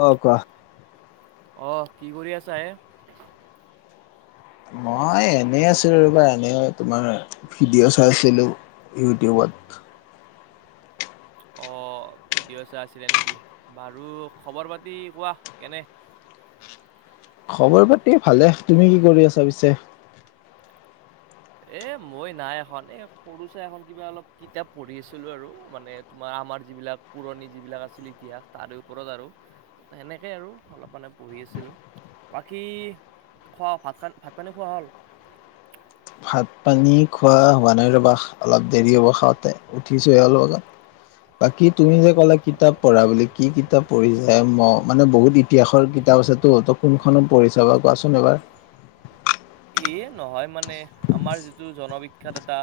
কোৱা কোৱা। অ' কি কৰি আছা এই? মই এনে আছিলোঁ ৰবা এনে তোমাৰ ভিডিঅ' চাই আছিলোঁ। ইউটিউবত। অ ভিডিঅ' চা আছিলে নেকি বাৰু খবৰ-পাতি কোৱা কেনে? খবৰ-পাতি ভালে। তুমি কি কৰি আছা পিছে? এ মই নাই এখন এ সৰু ছাই এখন কিবা অলপ কিতাপ পঢ়ি আছিলোঁ আৰু মানে তোমাৰ আমাৰ যিবিলাক পুৰণি যিবিলাক আছিল ইতিহাস তাৰে ওপৰত আৰু সেনেকেই আৰু অলপ মানে পঢ়ি আছিলোঁ। বাকী খোৱা ভাত খান ভাত-পানী খোৱা হ'ল? [inaudible] ভাত-পানী খোৱা হোৱা নাই ৰবা অলপ দেৰি হ'ব খাওঁতে, উঠিছোহে অলপ আগত। বাকী তুমি যে কলা কিতাপ পঢ়া বুলি কি কিতাপ পঢ়িছে ম মানে বহুত ইতিহাসৰ কিতাপ আছেতো তো কোনখনত পঢ়িছা বা কোৱাচোন এবাৰ? [inaudible] এয়ে নহয় মানে আমাৰ যিটো জনবিখ্যাত এটা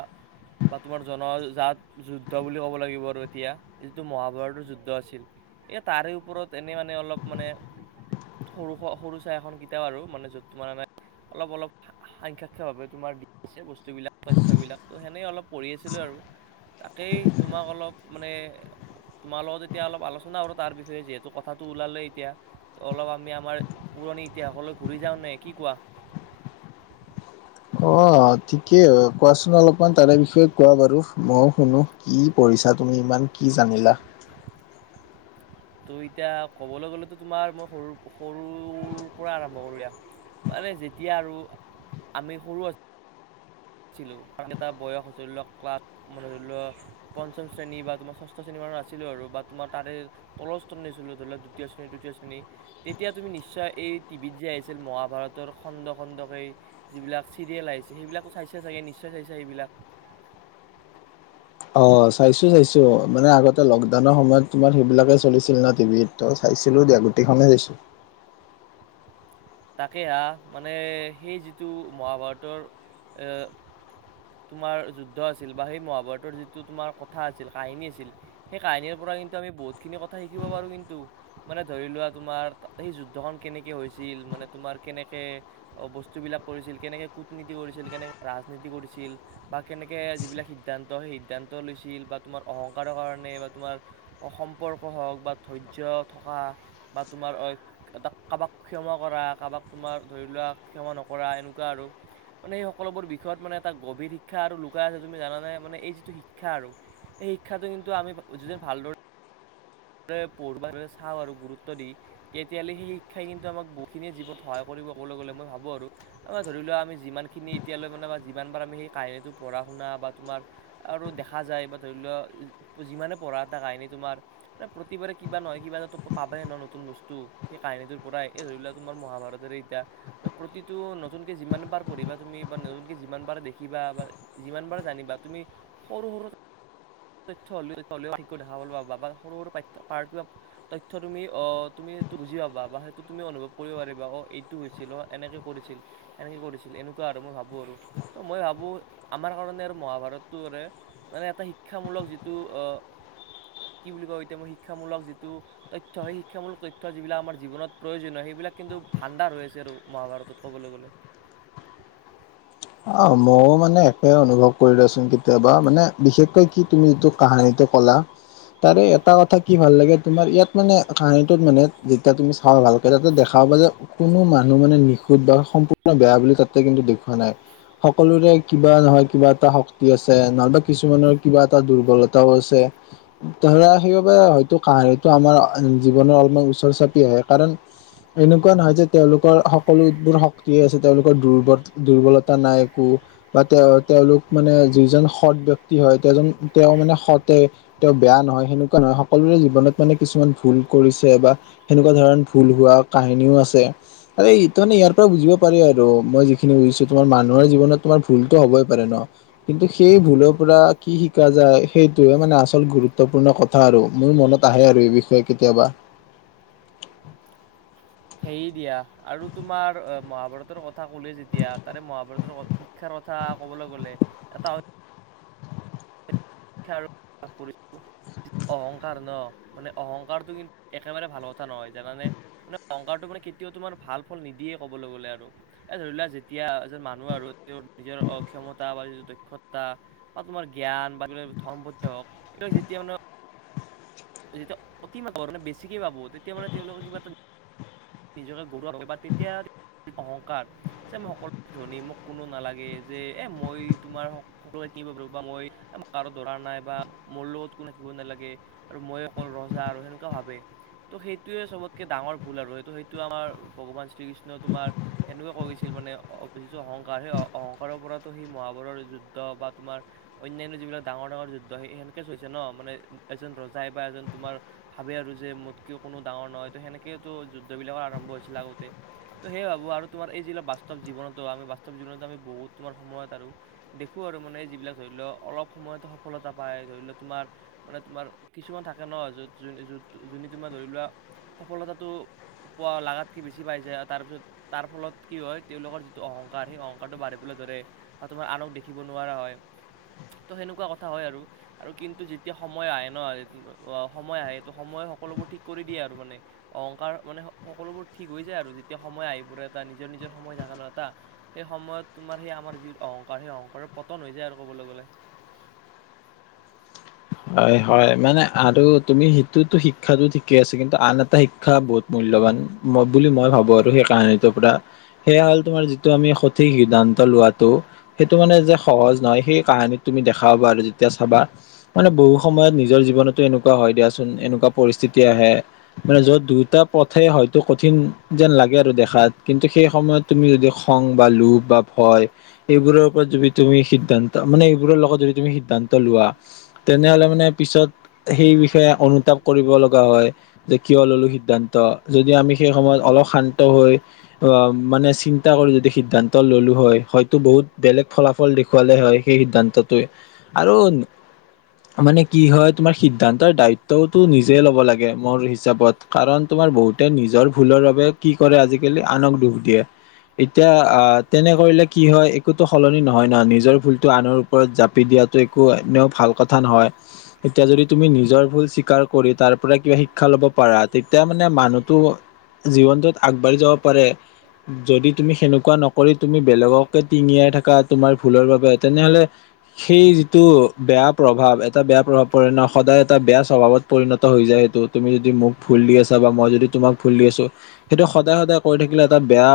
বা তোমাৰ জনজাত যুদ্ধ বুলি ক'ব লাগিব আৰু এতিয়া যিটো মহাভাৰতৰ যুদ্ধ আছিল। এ তাৰে ওপৰত এনেই মানে অলপ মানে সৰু সৰু চাই এখন কিতাপ আৰু মানে য'ত তোমাৰ অলপ অলপ [unintelligible] তোমাৰ দি আছে বস্তুবিলাক, তথ্যবিলাক ত সেনেই অলপ পঢ়ি আছিলোঁ আৰু। তাকেই তোমাক অলপ মানে তোমাৰ লগত এতিয়া অলপ আলোচনা কৰোঁ তাৰ বিষয়ে যিহেতু কথাটো ওলালে এতিয়া। অলপ আমি আমাৰ পুৰণি ইতিহাসলৈ ঘূৰি যাওঁ নে কি কোৱা? অ', ঠিকেই কোৱাছোন অলপমান তাৰে বিষয়ে কোৱা বাৰু ময়ো শুনো কি পঢ়িছা তুমি ইমান। কি জানিলা? ত' এতিয়া ক'বলৈ গ'লেতো তোমাৰ মই সৰু সৰুৰ পৰা আৰম্ভ কৰোঁ এ মানে যেতিয়া আৰু আমি সৰু আছোঁ ছিলো কাৰণ বয়স ধৰি লওক ক্লাছ মানে ধৰি ল পঞ্চম শ্ৰেণী বা তোমাৰ ষষ্ঠ শ্ৰেণী আছিলোঁ আৰু বা তোমাৰ তাৰে তলৰ শ্ৰেণীৰ আছিল ধৰি ল দ্বিতীয় শ্ৰণী-তৃতীয় শ্ৰেণী তেতিয়া তুমি নিশ্চয় এই টিভিত যে আহিছিল মহাভাৰতৰ খণ্ড খণ্ডকে যিবিলাক চিৰিয়েল আহিছিল সেইবিলাকো চাইছিল নিশ্চয় চাগে নিশ্চয় চাইছা সেইবিলাক? অ', চাইছোঁ চাইছোঁ মানে আগতে লকডাউনৰ সময়ত তোমাৰ সেইবিলাকে চলিছিল ন টিভিত ত' চাই চাইছিলোঁ দিয়া গোটেইখনেই চাইছোঁ। তাকে আ, মানে সেই যিটো মহাভাৰতৰ তোমাৰ যুদ্ধ আছিল বা সেই মহাভাৰতৰ যিটো তোমাৰ কথা আছিল কাহিনী আছিল সেই কাহিনীৰ ওপৰত কথা কিন্তু আমি বহুতখিনি কথা শিকিব পাৰোঁ, কিন্তু মানে ধৰিলোৱা তোমাৰ তাত সেই যুদ্ধখন কেনেক হৈছিল তোমাৰ কেনেকে বস্তুবিলাক কৰিছিল, কেনেকে কূটনীতি কৰিছিল, কেনেকে ৰাজনীতি কৰিছিল। বা কেনেকে যিবিলাক সিদ্ধান্ত সেই সিদ্ধান্ত লৈছিল বা তোমাৰ অহংকাৰৰ কাৰণে বা তোমাৰ সম্পৰ্ক হওক বা ধৈৰ্য থকা বা তোমাৰ এটা কাৰবাক ক্ষমা কৰা কাবাক তোমাৰ ধৰি লোৱা ক্ষমা নকৰা এনেকুৱা আৰু। মানে সেই সকলোবোৰ বিষয়ত মানে এটা গভীৰ শিক্ষা আৰু লুকাই আছে তুমি জানা নে, মানে এই যিটো শিক্ষা আৰু। এই শিক্ষাটো কিন্তু আমি যিজন ভালদৰে ৰে পঢ় চাওঁ আৰু গুৰুত্ব দি, তেতিয়াহ'লে সেই শিক্ষাই কিন্তু আমাক বহুখিনিয়ে জীৱত সহায় কৰি ক'বলৈ গ'লে মই ভাবোঁ আৰু আমাৰ ধৰি লোৱা আমি যিমানখিনি এতিয়ালৈ মানে যিমানবাৰ আমি সেই কাহিনীটো টো পঢ়া শনা বা তোমাৰ আৰু দেখা যায় বা ধৰি লোৱা যিমানে পঢ়া এটা কাহিনী তোমাৰ প্ৰতিবাৰে কিবা নহয় কিবা এটাতো পাবায়ে ন' নতুন বস্তু সেই কাহিনীটোৰ পৰাই, এই ধৰি লোৱা তোমাৰ মহাভাৰতৰ সেইটা, প্ৰতিটো নতুনকে যিমানবাৰ পঢ়িবা তুমি বা নতুনকে যিমানবাৰ দেখিবা বা যিমানবাৰ জানিবা তুমি সৰু সৰু তথ্য হ'লেও তথ্য হ'লেও [unintelligible] পাবা সৰু সৰু [unintelligible] তথ্য তুমি, অ, তুমি বুজি পাবা সেইটো তুমি অনুভৱ কৰিব পাৰিবা অ', এইটো হৈছিল অ', এনেকে কৰিছিল এনেকে কৰিছিল এনু আৰু মই ভাবোঁ আৰু ত' মই ভাবোঁ আমাৰ কাৰণে আৰু মহাভাৰতটো মানে এটা শিক শিক্ষামূলক যিটো কি বুলি কয় এতিয়া মই শিক্ষামূলক যিটো তথ্য, সেই শিক্ষামূলক তথ্য যিবিলাক আমাৰ জীৱনত প্ৰয়োজনীয় সেইবিলাক সেইবিলাক কিন্তু ভাণ্ডাৰ হৈ আছে আৰু মহাভাৰতত ক'বলৈ গ'লে। [inaudible] অ', ময়ো মানে একে অনুভৱ কৰোঁ দিয়াছোন কেতিয়াবা মানে বিশেষকৈ কি তুমি ইটো কাহানীটো ক কলা তাৰে এটা কথা কি ভাল লাগে তোমাৰ ইয়াত মানে কাহানীটোত মানে যেতিয়া তুমি চাওঁ ভালকৰে তাতে দেখা পাবা যে কোনো মানুহ মানে নিখুধ বা সম্পূৰ্ণ বেয়া বুলি তাতে কিন্তু দেখোৱা নাই। সকলোৰে কিবা নহয় কিবা এটা শক্তি আছে নহবা কিছুমানৰ কিবা এটা দুৰ্বলতাও আছে। ধৰা সেইবাবে হয়তো কাহিনীটো আমাৰ জীৱনৰ অলমান ওচৰ চাপি আহে। কাৰণ, এনেকুৱা নহয় যে তেওঁলোকৰ সকলোবোৰ শক্তিয়ে আছে, তেওঁলোকৰ দুৰ্বল-দুৰ্বলতা। নাই একো বা তেওঁ তেওঁলোক মানে যিজন সৎ ব্যক্তি হয় তেওঁজন তেওঁ মানে সৎ তেওঁ বেয়া নহয় সেনেকুৱা নহয় সকলোৰে জীৱনত মানে কিছুমান ভুল কৰিছে বা সেনেকুৱা ধৰণ। ভুল হোৱা কাহিনীও আছে আৰু মানে ইয়াৰ পৰা বুজিব পাৰি আৰু, মই যিখিনি বুজিছো। তোমাৰ মানুহৰ জীৱনত তোমাৰ ভুলতো হ'বই পাৰে ন, কিন্তু সেই ভুলৰ পৰা কি শিকা যায়। সেই সেইটোৰে মানে আচল গুৰুত্বপূৰ্ণ কথা আৰু মোৰ মনত আহে আৰু এই বিষয়ে কেতিয়াবা। [unintelligible] সে দিয়া আৰু তোমাৰ মহাভাৰতৰ ক কথা কলে যেতিয়া তাৰে মহাভাৰতৰ শিক্ষাৰ কথা ক'বলৈ গ'লে। এটা শিক্ষা অহংকাৰ ন মানে অহংকাৰটো কিন্তু একেবাৰে ভাল নহয় জানানে অহংকাৰটো মানে কেতিয়াও তোমাৰ ভাল ফল নিদিয়ে ক'বলৈ গ'লে আৰু এই ধৰি লোৱা যেতিয়া এজন মানুহ আৰু নিজৰ অক্ষমতা বা নিজৰ দক্ষতা বা তোমাৰ জ্ঞান বা [unintelligible] যেতিয়া মানে যেতিয়া অতি মাত মানে বেছিকে পাব তেতিয়া মানে তেওঁলোকে কিবা এটা নিজকে গৰুৱ [unintelligible] বা তেতিয়া অহংকাৰ যে মই সকলো ধনী মোক কোনো নালাগে যে এ মই তোমাৰ সকলোৱে সিকিব পাৰ মই কাৰো দৰা নাই বা মোৰ লগত কোনো থাকিব নালাগে আৰু মই অকল ৰজা আৰু সেনেকুৱা ভাবে ত' সেইটোয়ে চবতকে ডাঙৰ ভুল আৰুটো সেইটো আমাৰ ভগৱান শ্ৰীকৃষ্ণ তোমাৰ এনেকুৱা কৈছে মানে যিটো অহংকাৰ সেই অহংকাৰৰ পৰা সেই মহাভাৰতৰ যুদ্ধ বা তোমাৰ অন্যান্য যিবিলাক ডাঙৰ ডাঙৰ যুদ্ধ সেনেকে চৈ হৈছে ন মানে এজন ৰজাই বা এজন তোমাৰ ভাবে আৰু যে মোতকেও কোনো ডাঙৰ নহয় ত সেনেকে তো যুদ্ধ বিলাকৰ আৰম্ভ ছিল আগতে, তো সেই ভাবো আৰু তোমাৰ এই যিবিলাক বাস্তৱ জীৱনতো আমি বাস্তৱ জীৱনো আমি বহুত তোমাৰ সময়ত দেখো আৰু মানে যিবিলাক ধৰি লোৱা অলপ সময়ত সফলতা পাই, ধৰি লোৱা তোমাৰ মানে তোমাৰ কিছুমান থাকে ন য'ত য য'ত তোমাৰ ধৰি লোৱা সফলতাটো পোৱা লগাতকে বেছি পাই যায়, আৰু তাৰপিছত তাৰ ফলত কি হয় তেওঁলোকৰ যিটো অহংকাৰ অহংকাৰ সেই অংকাৰটো বাঢ়িবলৈ ধৰে বা তোমাৰ আনক দেখিব নোৱাৰা হয়। ত' সেনেকুৱা কথা হয় আৰু আৰু কিন্তু যেতিয়া সময় আহে নয় সময় আহে সেইটো সময়ে সকলোবোৰ ঠিক কৰি দিয়ে আৰু মানে অহংকাৰ মানে সকলোবোৰ ঠিক হৈ যায় আৰু যেতিয়া সময় আহি পৰে এটা নিজৰ নিজৰ সময় থাকে ন এটা। সেই সময়ত তোমাৰ সেই আমাৰ যি অহংকাৰ, সেই অহংকাৰৰ পতন হৈ যায় আৰু ক'বলৈ গ'লে। [inaudible] হয়, হয় মানে আৰু তুমি সেইটোতো শিক্ষাটো ঠিকে আছে কিন্তু আন এটা শিক্ষা বহুত মূল ল্যবান ম বুলি মই ভাবো আৰু সেই কাহিনীটোৰ পৰা সেয়া হ'ল তোমাৰ যিটো আমি সঠিক সিদ্ধান্ত লোৱাটো। সেইটো মানে যে সহজ নহয়, সেই কাহানীত তুমি দেখা পাবা আৰু যেতিয়া চাবা। মানে বহু সময়ত নিজৰ জীৱনতো এনেকুৱা হয় দিয়াচোন, এনেকুৱা পৰিস্থিতি আহে মানে য'ত দুটা পথে হয়তো কঠিন যেন লাগে আৰু দেখাত কিন্তু সেই সময়ত তুমি যদি খং বা লোভ বা ভয়, এইবোৰৰ ওপৰত যদি তুমি সিদ্ধান্ত মানে, এইবোৰৰ লগত যদি তুমি সিদ্ধান্ত লোৱা তেনেহ'লে মানে পিছত সেই বিষয়ে অনুতাপ কৰিব লগা হয় যে কিয় ললো সিদ্ধান ত যদি আমি সেই সময়ত অলপ শান্ত হৈ অ মানে চিন্তা কৰি যদি সিদ্ধান্ত ল'লো হয়, হয়তো বহুত বেলেগ ফলাফল দেখুৱালে হয়। সেই সিদ্ধান্তটোৱে আৰু মানে কি হয়, তোমাৰ সিদ্ধান্তৰ দায়িত্বওো নিজে ল'ব লাগে। মোৰ হিচাপত কাৰণ তোমা বহুতে নিজৰ ভুলৰ বাবে কি কৰে আজিকালি আনক দুখ দিয়ে। এতিয়া আহ তেনে কৰিলে কি হয় একোতো সলনি নহয় ন, নিজৰ ভুলটো আনৰ ওপৰত জাপি দি য়াতো একো অন্য ভাল কথা নহয়। এতিয়া যদি তুমি নিজৰ ভুল স্বীকাৰ কৰি তাৰ পৰা কিবা শিক্ষা ল'ব পাৰা তেতিয়া মানে মানুহটো জীৱনটোত আগবাঢ়ি যাব পাৰে। যদি তুমি সেনেকুৱা নকৰি তুমি বেলেগকে টিঙিয়াই থাকা, তোমাৰ ভুলৰ বাবে, তেনেহ'লে সেইযিটো বেযা। প্ৰভাৱ এটা বেয়া প্ৰভাৱ পৰে ন। সদায় এটা বেয়া স্বভাৱত পৰিণত হৈ যায়। সেইটো তুমি যদি মোক ভুল দি আছা। ক মই যদি তোমাক ভুল দি আছো, সেইটো সদায় সদায় কৰি থাকিলে এটা বেয়া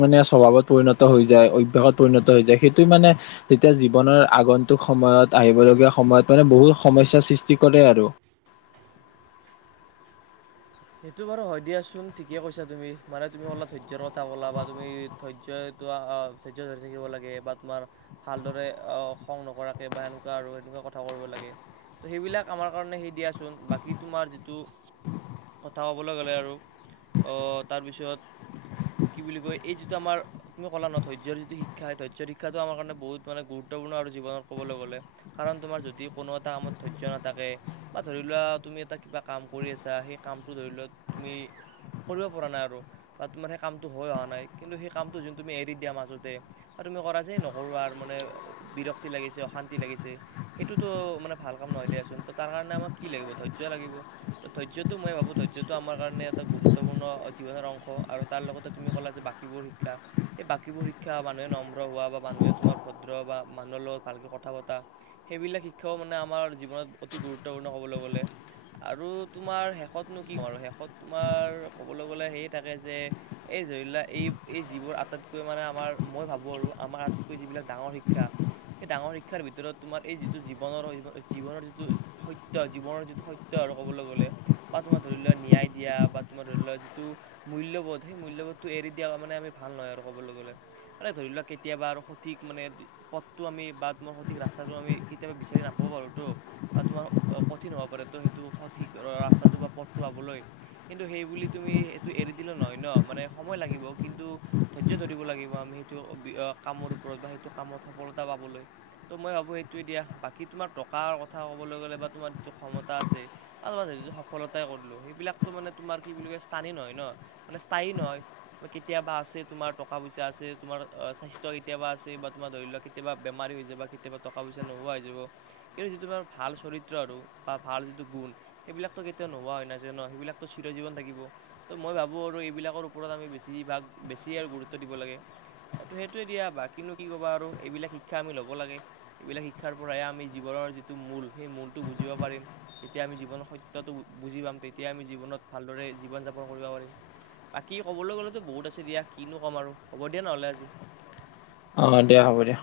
মানে স্বভাৱত পৰিণত। হৈ যায় অভ্যাসত পৰিণত হৈ যায়। সেইটো মানে তেতিয়া জীৱনৰ আগন্তুক সময়ত আহিব লগীয়া। সময়ত মানে বহুত সমস্যাৰ সৃষ্টি কৰে আৰু। সেইটো বাৰু হয় দিয়াচোন ঠিকে কৈছা তুমি, মানে তুমি অলপ ধৈয্যই ৰ কথা ক'লা বা তুমি ধৈয্যই, তোমাৰ অ, ধৈয্যই ধৰি থাকিব লাগে বা তোমাৰ ভালদৰে অ খং নকৰাকে বা এনেকুৱা আৰু। কথা কৰিব লাগে। ত সেইবিলাক আমাৰ কাৰণে হেৰি দিয়াচোন। বাকি তোমাৰ যিটো কথা ক'বলৈ গ'লে আৰু অ' তাৰপিছত কি বুলি কয় এই যিটো আমাৰ তুমি ক'লা ন ধৈয্যৰ যিটো শিক্ষা ধৈৰ্য্যৰ শিক্ষাটো আমাৰ কাৰণে বহুত মানে গুৰুত্ব। গুৰুত্বপূৰ্ণ আৰু জীৱনত কবলৈ গ'লে। কাৰণ তোমাৰ যদি কোনো এটা কামত ধৈৰ্য্য নাথাকে বা ধৰি লোৱা। তুমি এটা কিবা কাম কৰি আছা সেই কামটো ধৰিলোৱা তুমি। কৰিব পৰা নাই আৰু বা তোমাৰ সেই কামটো হৈ অহা নাই কিন্তু সেই কামটো জোনটো তুমি এৰি দিয়া মাজতে। তুমি কৰা যে নকৰো আৰু মানে বিৰক্তি লাগিছে অশান্তি লাগিছে সেইটোতো মানে ভাল কাম নহয়। দিয়াছোন তাৰ কাৰণে আমাক কি লাগিব ধৈৰ্য্য লাগিব। মই ভাবো ধৈয্যটো আমাৰ কাৰণে এটা গৰুত্বপূৰ্ণ জীৱনৰ অংশ আৰু তাৰ লগতে তুমি ক'লা যে বাকীবোৰ শিক্ষা। ক্ষা বাকীবোৰ শিক্ষা মানুহে নম্ৰ হোৱা বা মানুহে তোমাৰ ভদ্ৰ বা মানুহৰ লগত ভালকে কথা পতা সেইবিলাক শিক্ষাও মানে আমাৰ জীৱনত অতি গুৰুত্বপূৰ্ণ ক'বলৈ গ'লে। আৰু তোমাৰ শেষত নু কি কম আৰু, শেষত তোমাৰ ক'বলৈ গ'লে হেৰি থাকে যে, এই ধৰিলোৱা হেৰিবোৰ। আটাইতকৈ মানে আমাৰ মই ভাবো আৰু আমাৰ আটাইতকৈ যিবিলাক ডাঙৰ শিক্ষা। সেই ডাঙৰ শিক্ষাৰ ভিতৰত তোমাৰ এই যিটো, জীৱনৰ জীৱনৰ যিটো সত্য, জীৱনৰ যিটো সত্য। আৰু ক'বলৈ গ'লে, বা তোমাৰ ধৰি লোৱা নিয়ায় দিয়া বা তোমাৰ ধৰি লোৱা যিটো মূ্ল্যবধ, সেই মূল্যবধটো এৰি দিয়া মানে আমি ভাৱ নে কবলৈ গ'লে, মানে ধৰি লোৱা কেতিয়াবা সঠিক পথটো আমি বা সঠিক ৰাস্তাটো আমি কেতিয়াবা বিচাৰি নাপাব পাৰো তো বা তোমাৰ কঠিন হব পাৰে ত সেইটো সঠিক ৰাচ তা বা পথটো পাবলৈ কিন্তু সেইবুলি তুমি এইটো এৰি দিলে নহয় ন মানে সময় লাগিব কিন্তু ধৈৰ্য ধৰিব লাগিব আমি অ সেইটো কামৰ ওপৰত বা সেইটো কামত সফলতা পাবলৈ ত মই সেইটোোৱে দিয়া বাকি তোমাৰ টকা কথা কবলৈ গ'লে বা তোমাৰ যিটো ক্ষমতা আছে বা সফলতাই কৰিলোঁ সেইবিলাকতো মানে তোমাৰ কি বুলি কয় স্থানী নহয় ন মানে স্থায়ী নহয়। কেতিয়াবা আছে তোমাৰ টকা পইচা আছে তোমাৰ স্বাস্থ্য কেতিয়াবা আছে বা তোমাৰ ধৰি লোৱা কেতিয়াবা বেমাৰ। কেতিয়াবা টকা পইচা নোহোৱা হৈ যাব কিন্তু যিটো তোমাৰ ভাল চৰিত্ৰ আৰু বা ভাল যিটো গুণ সেইবিলাকটো কেতিয়াবা [unintelligible] নোহোৱা হয় হৈ নাযায় ন সেইবিলাকতো চিৰ জীৱন থাকিব তো মই ভাবোঁ আৰু এইবিলাকৰ ওপৰত আমি বেছিভাগ বেছি আৰু গুৰুত্ব দিব লাগে। ত সেইটোয়ে দিয়া বাকী ন কি কবা আৰু এইবিলাক শিক্ষা আমি ল'ব লাগে এইবিলাক শিক্ষাৰ পৰাহে আমি জীৱন। নৰ যিটো মূল সেই মূতটো বুজিব পাৰিম যেতিয়া আমি জীৱনৰ সত্যটো বু বুজি পাম তেতিয়া আমি জীৱনত ভালদৰে জীৱন যাপন কইৰবা পাৰিম। বাকী ক'বলৈ গ'লেতো বহুত আছে দিয়া কিনো ক'ম আৰু হ'ব দিয়া নহ'লে আজি। অ দিয়া হ'ব দিয়া।